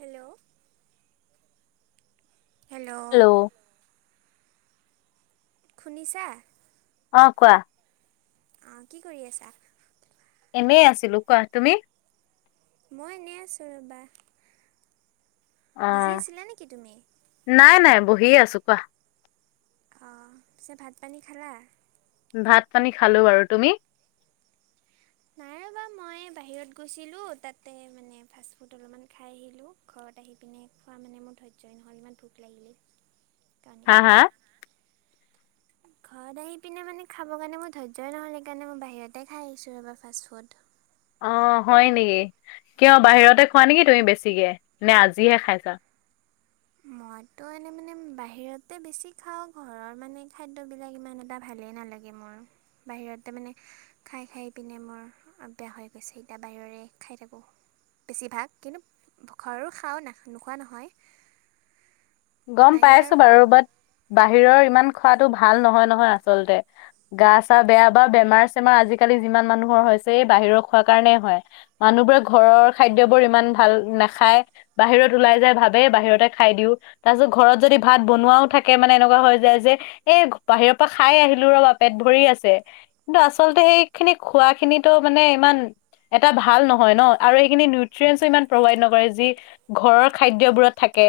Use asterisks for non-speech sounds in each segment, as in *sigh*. Hello hello শুনিছা? অ কোৱা? অ কি কৰি আছা? এনেই আছিলো কোৱা, তুমি? মই এনে আছো ৰবা। অ বিজি আছিলা নেকি তুমি? নাই নাই বহিয়ে আছো, কোৱা? অঁ পিছে ভাত পানী খালা? ভাত পানী খালো বাৰু। তুমি? নাই ৰ'বা মই বাহিৰত গৈছিলোঁ, তাতে মানে ফাষ্টফুড অলপমান খাই আহিলোঁ। ঘৰত আহি পিনে খোৱা মানে মোৰ ধৈৰ্যই নহ'ল। ইমান ভোক লাগিলেই। হা, হা? ঘৰত আহি পিনে মানে খাবৰ কাৰণে মোৰ ধৈৰ্যই নহ'ল। সেইকাৰণে মই বাহিৰতে খাই আহিছোঁ ৰবা ফাষ্ট ফুড। অ হয় নেকি? কিয় বাহিৰতে খোৱা নেকি তুমি বেছিকে, নে আজিহে খাইছা? মইতো এনেই মানে বাহিৰতে বেছি খাওঁ। ঘৰৰ মানে খাদ্যবিলাক ইমান এটা ভালেই নালাগে। *unintelligible* মোৰ বাহিৰতে মানে খাই খাই পিনে মোৰ বেয়া হৈ গৈছে। এতিয়া বাহিৰৰে খাই থাকোঁ। বেছিভাগ, কিন্তু ঘৰো খাও নাখ নোখোৱা নহয়। গম বাহিৰৰ পাইছো বাৰু। বাট' বাহিৰৰ ইমান খোৱাতো ভাল নহয় নহয় আচলতে গা-চা বেয়া বা বেমাৰ চেমাৰ আজিকালি যিমান মানুহৰ হৈছে, এ'বাহিৰৰ খোৱা কাৰণেই হয়। মানুহবোৰে ঘৰৰ খাদ্যবোৰ ইমান ভাল নাখায়, বাহিৰত ওলাই যাই ভাবে বাহিৰতে খাই দিও। তাৰ পিছত ঘৰত যদি ভাত বনোৱাও থাকে মানে এনেকুৱা হৈ যায় যে এ বাহিৰৰ পৰা খাই আহিলো ৰবা, পেট ভৰি আছে। কিন্তু আচলতে সেইখিনি খোৱা খিনিতো মানে ইমান এটাত ভাল নহয় ন আৰু এইখিনি নিউট্ৰিয়েছো ইমান প্ৰভাইড নকৰে। যি ঘৰৰ খাদ্যবোৰত থাকে,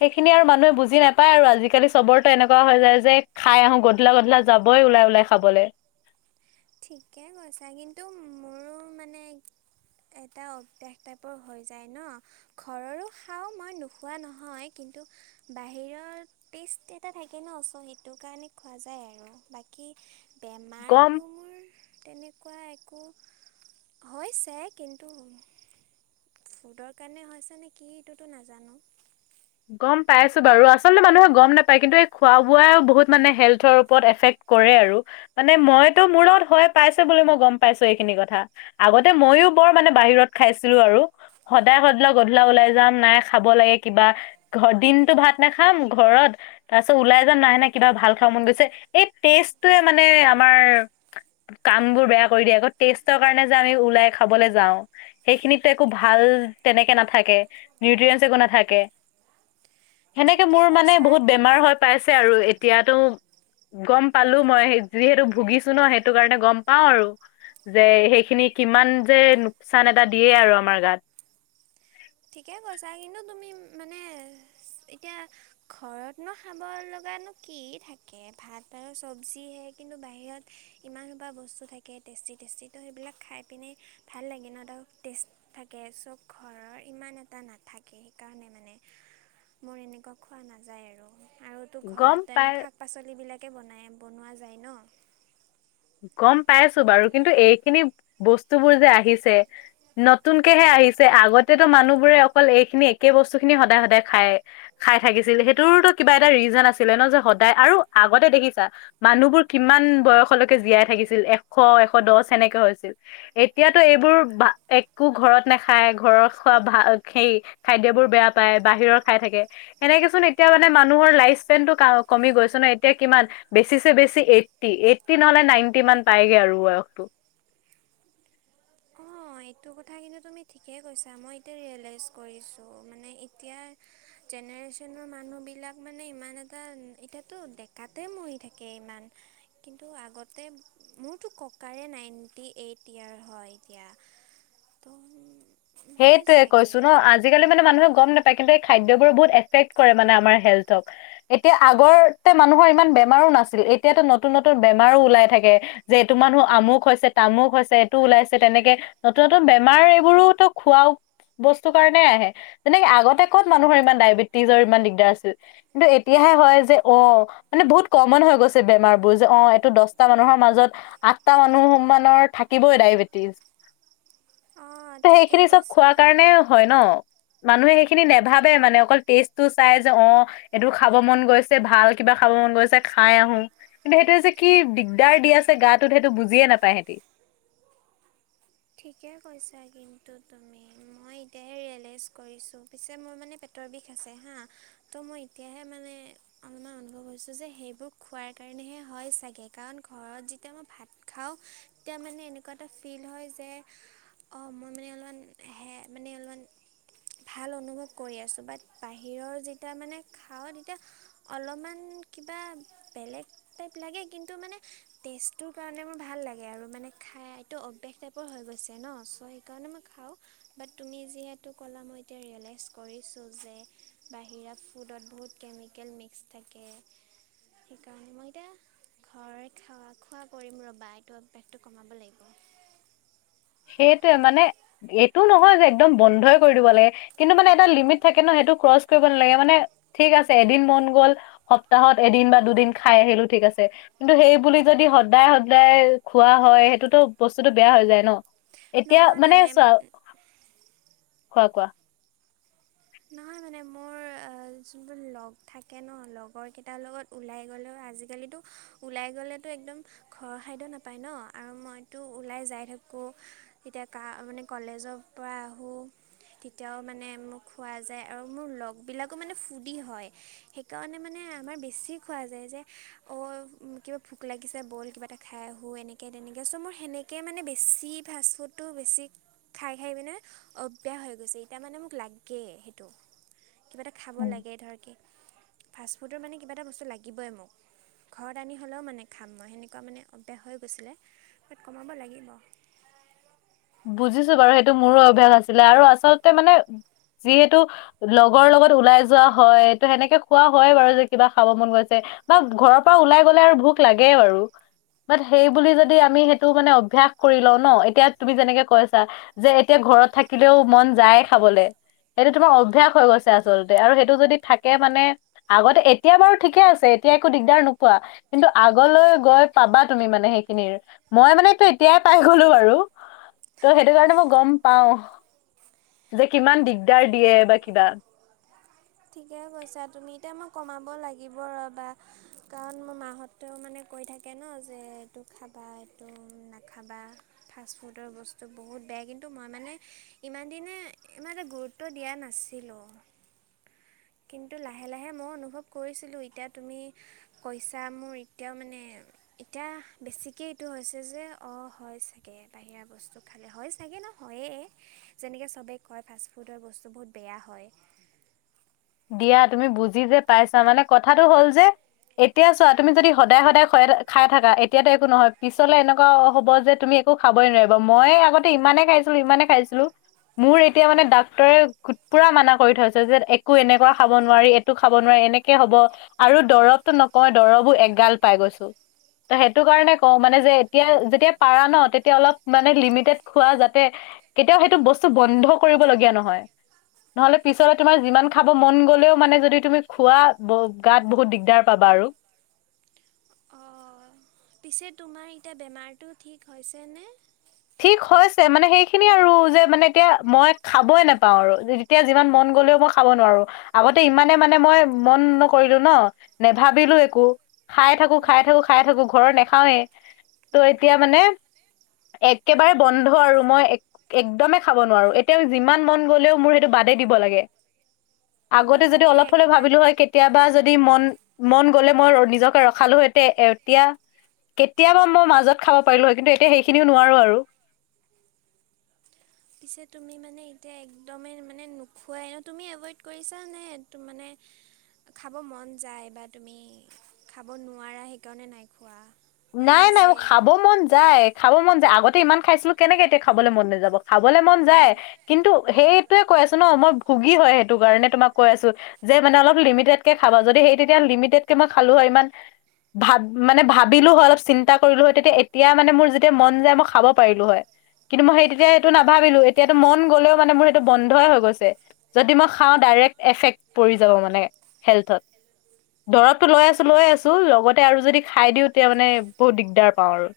সেইখিনি আৰু মানুহে বুজি নাপায় আৰু আজিকালি চবৰতো এনেকুৱা হৈ যায়, যে খাই আহো গধূলা, গধূলা যাবই ওলাই, ওলাই খাবলে। ঠিকে কৈছা, কিন্তু মোৰ মানে এটা অভ্যাস টাইপৰ হৈ যায় ন? ঘৰৰো খাও মই নোখোৱা নহয়, কিন্তু বাহিৰত টেষ্ট এটা থাকে ন, চ' সেইটো কাৰণে খোৱা যায় আৰু কি গম বেমাৰটো মোৰ তেনেকুৱা একো হৈছে। কিন্তু ফুডৰ কাৰণে হৈছে নে কি এইটোতো নাজানো। গম পাইছোঁ বাৰু আচলতে মানুহে গম নাপায়। কিন্তু এই খোৱা বোৱাই বহুত মানে হেল্থৰ ওপৰত এফেক্ট কৰে আৰু মানে মইতো মোৰ লগত হয় পাইছে বুলি মই গম পাইছো এইখিনি কথা। আগতে মইও বৰ মানে বাহিৰত খাইছিলো আৰু সদায় সদলা গধূলা ওলাই যাম নাই খাব লাগে কিবা দিনতটো ভাত নাখাই ঘৰত তাৰপিছত ওলাই যাম নাহে নে কিবা ভাল খাব মন গৈছে, এই টেষ্টটোৱে মানে আমাৰ কাম বোৰ বেয়া কৰি দিয়ে আকৌ টেষ্টৰ কাৰণে যে আমি ওলাই খাবলৈ যাওঁ। সেইখিনিতো একো ভাল তেনেকে নাথাকে, নিউট্ৰিয়েঞ্চ একো নাথাকে। সেনেকে ঠিকে মোৰ মানে কৈছা বহুত কিন্তু বেমাৰ হৈ পাইছে আৰু এতিয়াতো গ'ম পালোঁ মই যিহেতু ভুগিছো ন, সেইটো কাৰণে গম পাওঁ আৰু। যে সেইখিনি কিমান যে লোকচান এটা দিয়ে আৰু আমাৰ গাত। ঠিকে কৈছা কিন্তু তুমি মানে এতিয়া ঘৰতনো খাব লগানো কি থাকে ভাত আৰু চব্জিহে। কিন্তু বাহিৰত ইমান হুপা বস্তু থাকে টেষ্টি-টেষ্টি তো সেইবিলাক খাই পিনে ভাল লাগে ন, তাহু টেষ্ট থাকে, চ ঘৰৰ ইমান এটা নাথাকে, সেইকাৰণে মানে মোৰ এনেকুৱা খোৱা নাযায় আৰু। আৰু তো গম ঘৰত তেনো পাই শাক পাচলিবিলাকে বনাই, বনোৱা যায় ন? গম পাইছোঁ বাৰু কিন্তু এইখিনি বস্তুবোৰ যে আহিছে নতুনকেহে আহিছে আগতেতো মানুহবোৰে অকল এইখিনি একে বস্তু খিনি সদায়-সদায় খায়। খাই থাকিছিল সেইটোৰতো কিবা এটা ৰিজন আছিলে ন যে সদায় আৰু আগতে দেখিছা মানুহবোৰ কিমান বয়সলৈকে জীয়াই থাকিছিল, এশ এশ দহ সেনেকে হৈছিল। এতিয়াতো এইবোৰ বা একো ঘৰত নাখায় ঘৰৰ খোৱা ভ সেই খাদ্যবোৰ বেয়া পায় বাহিৰৰ খাই থাকে। এনেকেচোন এতিয়া মানে মানুহৰ লাইফ স্পেনটো কমি গৈছে ন, এতিয়া কিমান বেছিছে বেছি এইটি, এইটি নহ'লে নাইনটি মান পাইগে আৰু বয়সটো। অ', এইটো কথা কিন্তু তুমি ঠিকেই কৈছা। মই এতিয়া ৰিয়েলাইছ কৰিছোঁ, মনে এতিয়াৰ জেনেৰেশ্যনৰ মানুহবিলাক মানে ইমান এটা এতিয়াতো ডেকাত তাতে মৰি থাকে ইমান। কিন্তু আগতে মোৰতো ককাৰে নাইণ্টি এইট ইয়েৰ হয় এতিয়া। তো সেইটোৱে কৈছোঁ ন আজি আজিকালি মানে মানুহে গম নাপায়, কিন্তু এই খাদ্যবোৰ বহুত এফেক্ কৰে মানে আমাৰ হেল্থক। এতিয়া আগৰতে মানুহৰ ইমান বেমাৰো নাছিল, এতিয়াতো নতুন-নতুন বেমাৰো ওলাই থাকে। যে এইটো মানুহ আমুক হৈছে তামুক হৈছে এইটো ওলাইছে তেনেকে নতুন-নতুন বেমাৰ এইবোৰোতো খোৱাও বস্তু কাৰণে আহে। যেনেকে আগতে কত মানুহৰ ইমান ডায়বেটিজৰ ইমান দিগদাৰ আছিল? কিন্তু এতিয়াহে হয় যে অ' মানে বহুত কমন হৈ গৈছে বেমাৰবোৰ যে অ', এইটো দশটা মানুহৰ মাজত আঠটা মানুহমানৰ থাকিবই ডায়েবেটিছ। *unintelligible* খিনি চব কৈছা খোৱা কাৰণে হয় ন? মানুহে সেইখিনি নেভাবে মানে অকল টেষ্টটো চাই যে অ' এইটো খাব মন গৈছে ভাল কিবা খাব মন গৈছে খাই আহোঁ। কিন্তু সেইটোৱে যে কি দিগদাৰ দি আছে গাটোত সেইটো বুজিয়ে নাপায় হেঁতি। ঠিকে কৈছা কিন্তু তুমি মই এতিয়াহে ৰিয়েলাইজ কৰিছোঁ পিছে মই মানে পেত তৰ বিষ আছে হাঁ, ত' মই এতিয়াহে মানে অলমান অনুভৱ হৈছে যে সেইবোৰ খোৱাৰ কাৰণেহে হয় চাগে, কাৰণ ঘৰত যেতিয়া মই ভাত খাওঁ তিয়া মানে এনেকুৱা এটা ফিল হয় যে যে অ', মই মানে অলমান হে মানে অলমান ভাল অনুভৱ কৰি আছো, বাট বাহিৰৰ যেতিয়া মানে খাওঁ তেতিয়া- অলমান কিবা বেলেগ টাইপ লাগে, কিন্তু মানে টেষ্ট- তোৰ কাৰণে মোৰ ভাল লাগে আৰু মানে খাই এইটো অভ্যাস টাইপ- প হৈ গৈছে ন, চ' সেইকাৰণে মই খাওঁ। বাট তুমি যিহেতু ক'লা মই এতিয়া ৰিয়েলাইজ ক কৰিছোঁ যে বাহিৰা ফুডত বহুত কেমিকেল মিক্স থাকে। থিকাহে মই এতিয়া ঘৰত খেৱা খোৱা কৰিম ৰ'বা এইটো অভ্যাসটো কমাব লাগিব। সেইটোৱে মানে এইটো নহয় যে একদম বন্ধই কৰি দিব লাগে। কিন্তু মানে এটা লিমিট থাকে ন সেইটো ক্ৰচ কৰিব নালাগে মানে ঠিক আছে এদিন মন গ'ল- সপ্তাহত এদিন বা দুদিন খাই আহিলো ঠিক আছে। কিন্তু, সেই বুলি যদি সদায় সদায় খোৱা হয় সেইটোতো বস্তুটো বেয়া হৈ যায় ন। এতিয়া মানে চোৱা খোৱা কোৱা। নহয় মানে মোৰ যোনটোৰ লগ থাকে ন লগৰ কেইটাৰ লগত। ওলাই গ'লেও আজিকালিতো ওলাই গ'লেতো একদম ঘৰ খাদ্য নাপায় ন আৰু মই তো ওলাই যাই থাকোঁ তেতিয়া কা মানে কলেজৰ পৰা আহোঁ। তেতিয়াও মানে মোক- খোৱা যায় আৰু মোৰ লগবিলাকো মানে ফুদি হয়, সেইকাৰণে মানে আমাৰ বেছি খোৱা যায় যে- অঁ কিবা ভোক লাগিছে বল কিবা এটা খাই আহোঁ এনেকে তেনেকে চ' মোৰ সেনেকে- কে মানে বেছি ফাষ্টফুডটো বেছি- খাই খাই মানে অব্যাস হৈ গৈছে, এতিয়া মানে মোক লাগি- কে সেইটো, কিবা এটা খাব লাগে ধৰকে। ফাষ্টফুডৰ মানে কিবা এটা বস্তু লাগিবই মোক। ঘৰত আনি হ'লেও মানে খাম মই সেনেকুৱা মানে অব্যাস হৈ গৈছিলে বাত কমাব লাগিব। বুজিছো বাৰু সেইটো মোৰো অভ্যাস আছিলে আৰু আচলতে মানে যিহেতু- লগৰ লগত ওলাই যোৱা হয় ত সেনেকে খোৱা হয় বাৰু যে কিবা খাব মন গৈছে। বা ঘৰৰ পা ওলাই গ'লে আৰু ভোক লাগে আৰু। বাট সেই বুলি যদি আমি সেইটো মানে অভ্যয়াস কৰি লও ন এতিয়া। তুমি যেনেকে কৈছা যে এতিয়া ঘৰত থাকিলেও মন যায় খাবলৈ। সেইটো তোমাৰ অভ্যয়াস হৈ গৈছে আচলতে আৰু সেইটো যদি থাকে মানে। আগতে এতিয়া বাৰু ঠিকে আছে এতিয়া একো দিগদাৰ নোপোৱা। কিন্তু আগলৈ গৈ পাবা তুমি মানে সেইখিনিৰ মই মানেটো এতিয়াই পাই গলো বাৰু। ত' সেইটো কাৰণে মই গম পাও যে কিমান দিগদাৰ দিয়ে বা কিবা। ঠিকে কৈছা তুমি এতিয়া মই কমাব লাগিব ৰ'বা কাৰণ, মোৰ মাহঁত- তেওঁ মানে কৈ থাকে ন যে এইটো খাবা এইটো নাখাবা। ফাষ্টফুডৰ বস্তু বহুত বেয়া কিন্তু মই মানে ইমান দিনে ইমান এইমানে গুৰুত্ব- টো দিয়া নাছিলোঁ। কিন্তু লাহে লাহে মই অনুভৱ কৰিছিলোঁ এতিয়া তুমি পইচা মোৰ এতিয়াও মানে- এতিয়া বেছিকে এইটো হৈছে যে অঁ হয় চাগে বাহিৰা বস্তু। খালে হয় চাগে ন হয়ে, যেনেকৈ চবেই কয় ফাষ্টফুডৰ বস্তু বহুত বেয়া হয়। দিয়া তুমি বুজি যে পাইছা মানে কথাটো হ'ল যে। এতিয়া চোৱা তুমি যদি সদায় সদায় খোৱাই খাই থাকা এতিয়াতো একো নহয় পিছলে এনেকুৱা হ'ব যে তুমি। একো খাবই নোৱাৰিবা মই আগতে ইমানে খাইছিলো ইমানে খাইছিলো। মোৰ এতিয়া মানে ডাক্তৰে পুৰা মানা কৰি থৈছে যে। একো এনেকুৱা খাব নোৱাৰি এইটো খাব নোৱি এনেকে হ'ব। আৰু দৰৱতটো নকয় দৰৱো এগাল পাই গৈছো। সেইটো কাৰণে কওঁ মানে যে এতিয়া যেতিয়া পাৰা ন তেতিয়া অলপ লিমিটেড খোৱা যাতে। কেতিয়াও সেইটো বস্তু বন্ধ কৰিবলগীয়া নহয়, নহলে পিছলে তোমাৰ যিমান- খাব মন গ'লেও মানে যদি তুমি খোৱা গাত বহুত দিগদাৰ পাবা আৰু। অঁ পিছে তোমাৰ এতিয়া বেমাৰটো ঠিক হৈছেনে। ঠিক হৈছে মানে সেইখিনি আৰু যে মানে এতিয়া মই খাবই নোপাওঁ আৰু। এতিয়া যিমান মন গলেও মই খাব নোৱাৰো, আগতে ইমানে মানে মই মন নকৰিলোঁ ন নাভাবিলোঁ একো, খাই থাকো-খাই থাকো-খাই থাকো, ঘৰত নাখাওৱে। ত' এতিয়া মানে একেবাৰে বন্ধ আৰু মই। একদমেই খাব নোৱাৰো এতিয়া যিমান মন গলেওঁ মোৰ সেইটো বাদেই দিব লাগে। তুমি আগতে যদি মানে অলপ এক হলেও টাইম ভাবিলো হয় কেয়া। কেতিয়াবা যদি মন মন গ'লে মই নিজকে ৰখালো সতে এ এতিয়া। কেতিয়াবা মই মাজত খাব পাৰিলোঁ হয়, কিন্তু এতিয়া সেইখিনিও নোৱাৰো আৰু। পিছে তুমি মানে এতিয়া একদমেই মানে নোখোৱাই ন তুমি এভইড কৰিছা নে? মানে খাব মন যায় বা তুমি খাব নোৱাৰা সেইকাৰণে নাইখোৱা? নাই-নাই মুৰ খাব মন যায় খাব মন যায় আগতে ইমান খাইছিলোঁ, কেনেকে এতিয়া খাবলৈ মন নাযাব? খাবলৈ মন যায় কিন্তু সেইটোয়ে কৈ আছোঁ ন মই ভুগী হয় সেইটো কাৰণে তোমাক কৈ আছোঁ। যে মানে অলপ লিমিটেড কে খাবা যদি সেই তেতিয়া লিমিটেড কে মই খালোঁ হয় ইমান ভাত মানে ভাত ভাবিলোঁ হয় অলপ চিন্তা কৰিলোঁ হয় তেতিয়া এতিয়া মানে মোৰ যেতিয়া মন যায় মই খাব পাৰিলোঁ হয়। কিন্তু মই সেই তেতিয়া এইটো অঁ নাভাবিলোঁ, এতিয়াতো মন গ'লেও মানে মোৰ সেইটো বন্ধই হৈ গৈছে। যদি মই খাওঁ ডাইৰেক্ট এফেক্ট পৰি যাব মানে হেল্থত। দৰৱতটো লৈ আছোঁ-লৈ আছোঁ, লগতে আৰু যদি খাই দিওঁ তেতিয়া মানে বহুত দিগদাৰ পাওঁ আৰু।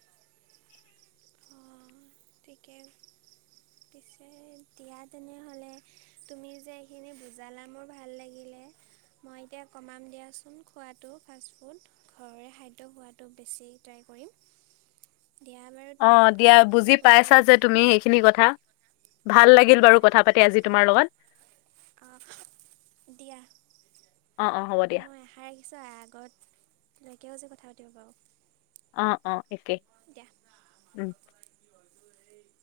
অঁ ঠিকে। পিছে দিয়া তেনেহ'লে, তুমি যে এইখিনি বুজালা মোৰ ভাল লাগিলে। মই এতিয়া কমাম দিয়াচোন খোৱাটো ফাষ্টফুড, ঘৰৰে খাদ্য খোৱাটো বেছি ট্ৰাই কৰিম। দিয়া আমাৰ অ', দিয়া বুজি পাইছা যে তুমি এইেখিনি কথা। ভাল লাগিল বাৰু কথা পাতি আজি তোমাৰ লগত। অ'। দিয়া। অ' অ' হ'ব দিয়া মই আশা ৰাখিছোঁ আগত লৈকেও যে কথা পাতিব পাৰোঁ। অ', অ', একে। দিয়া। উম। *unintelligible*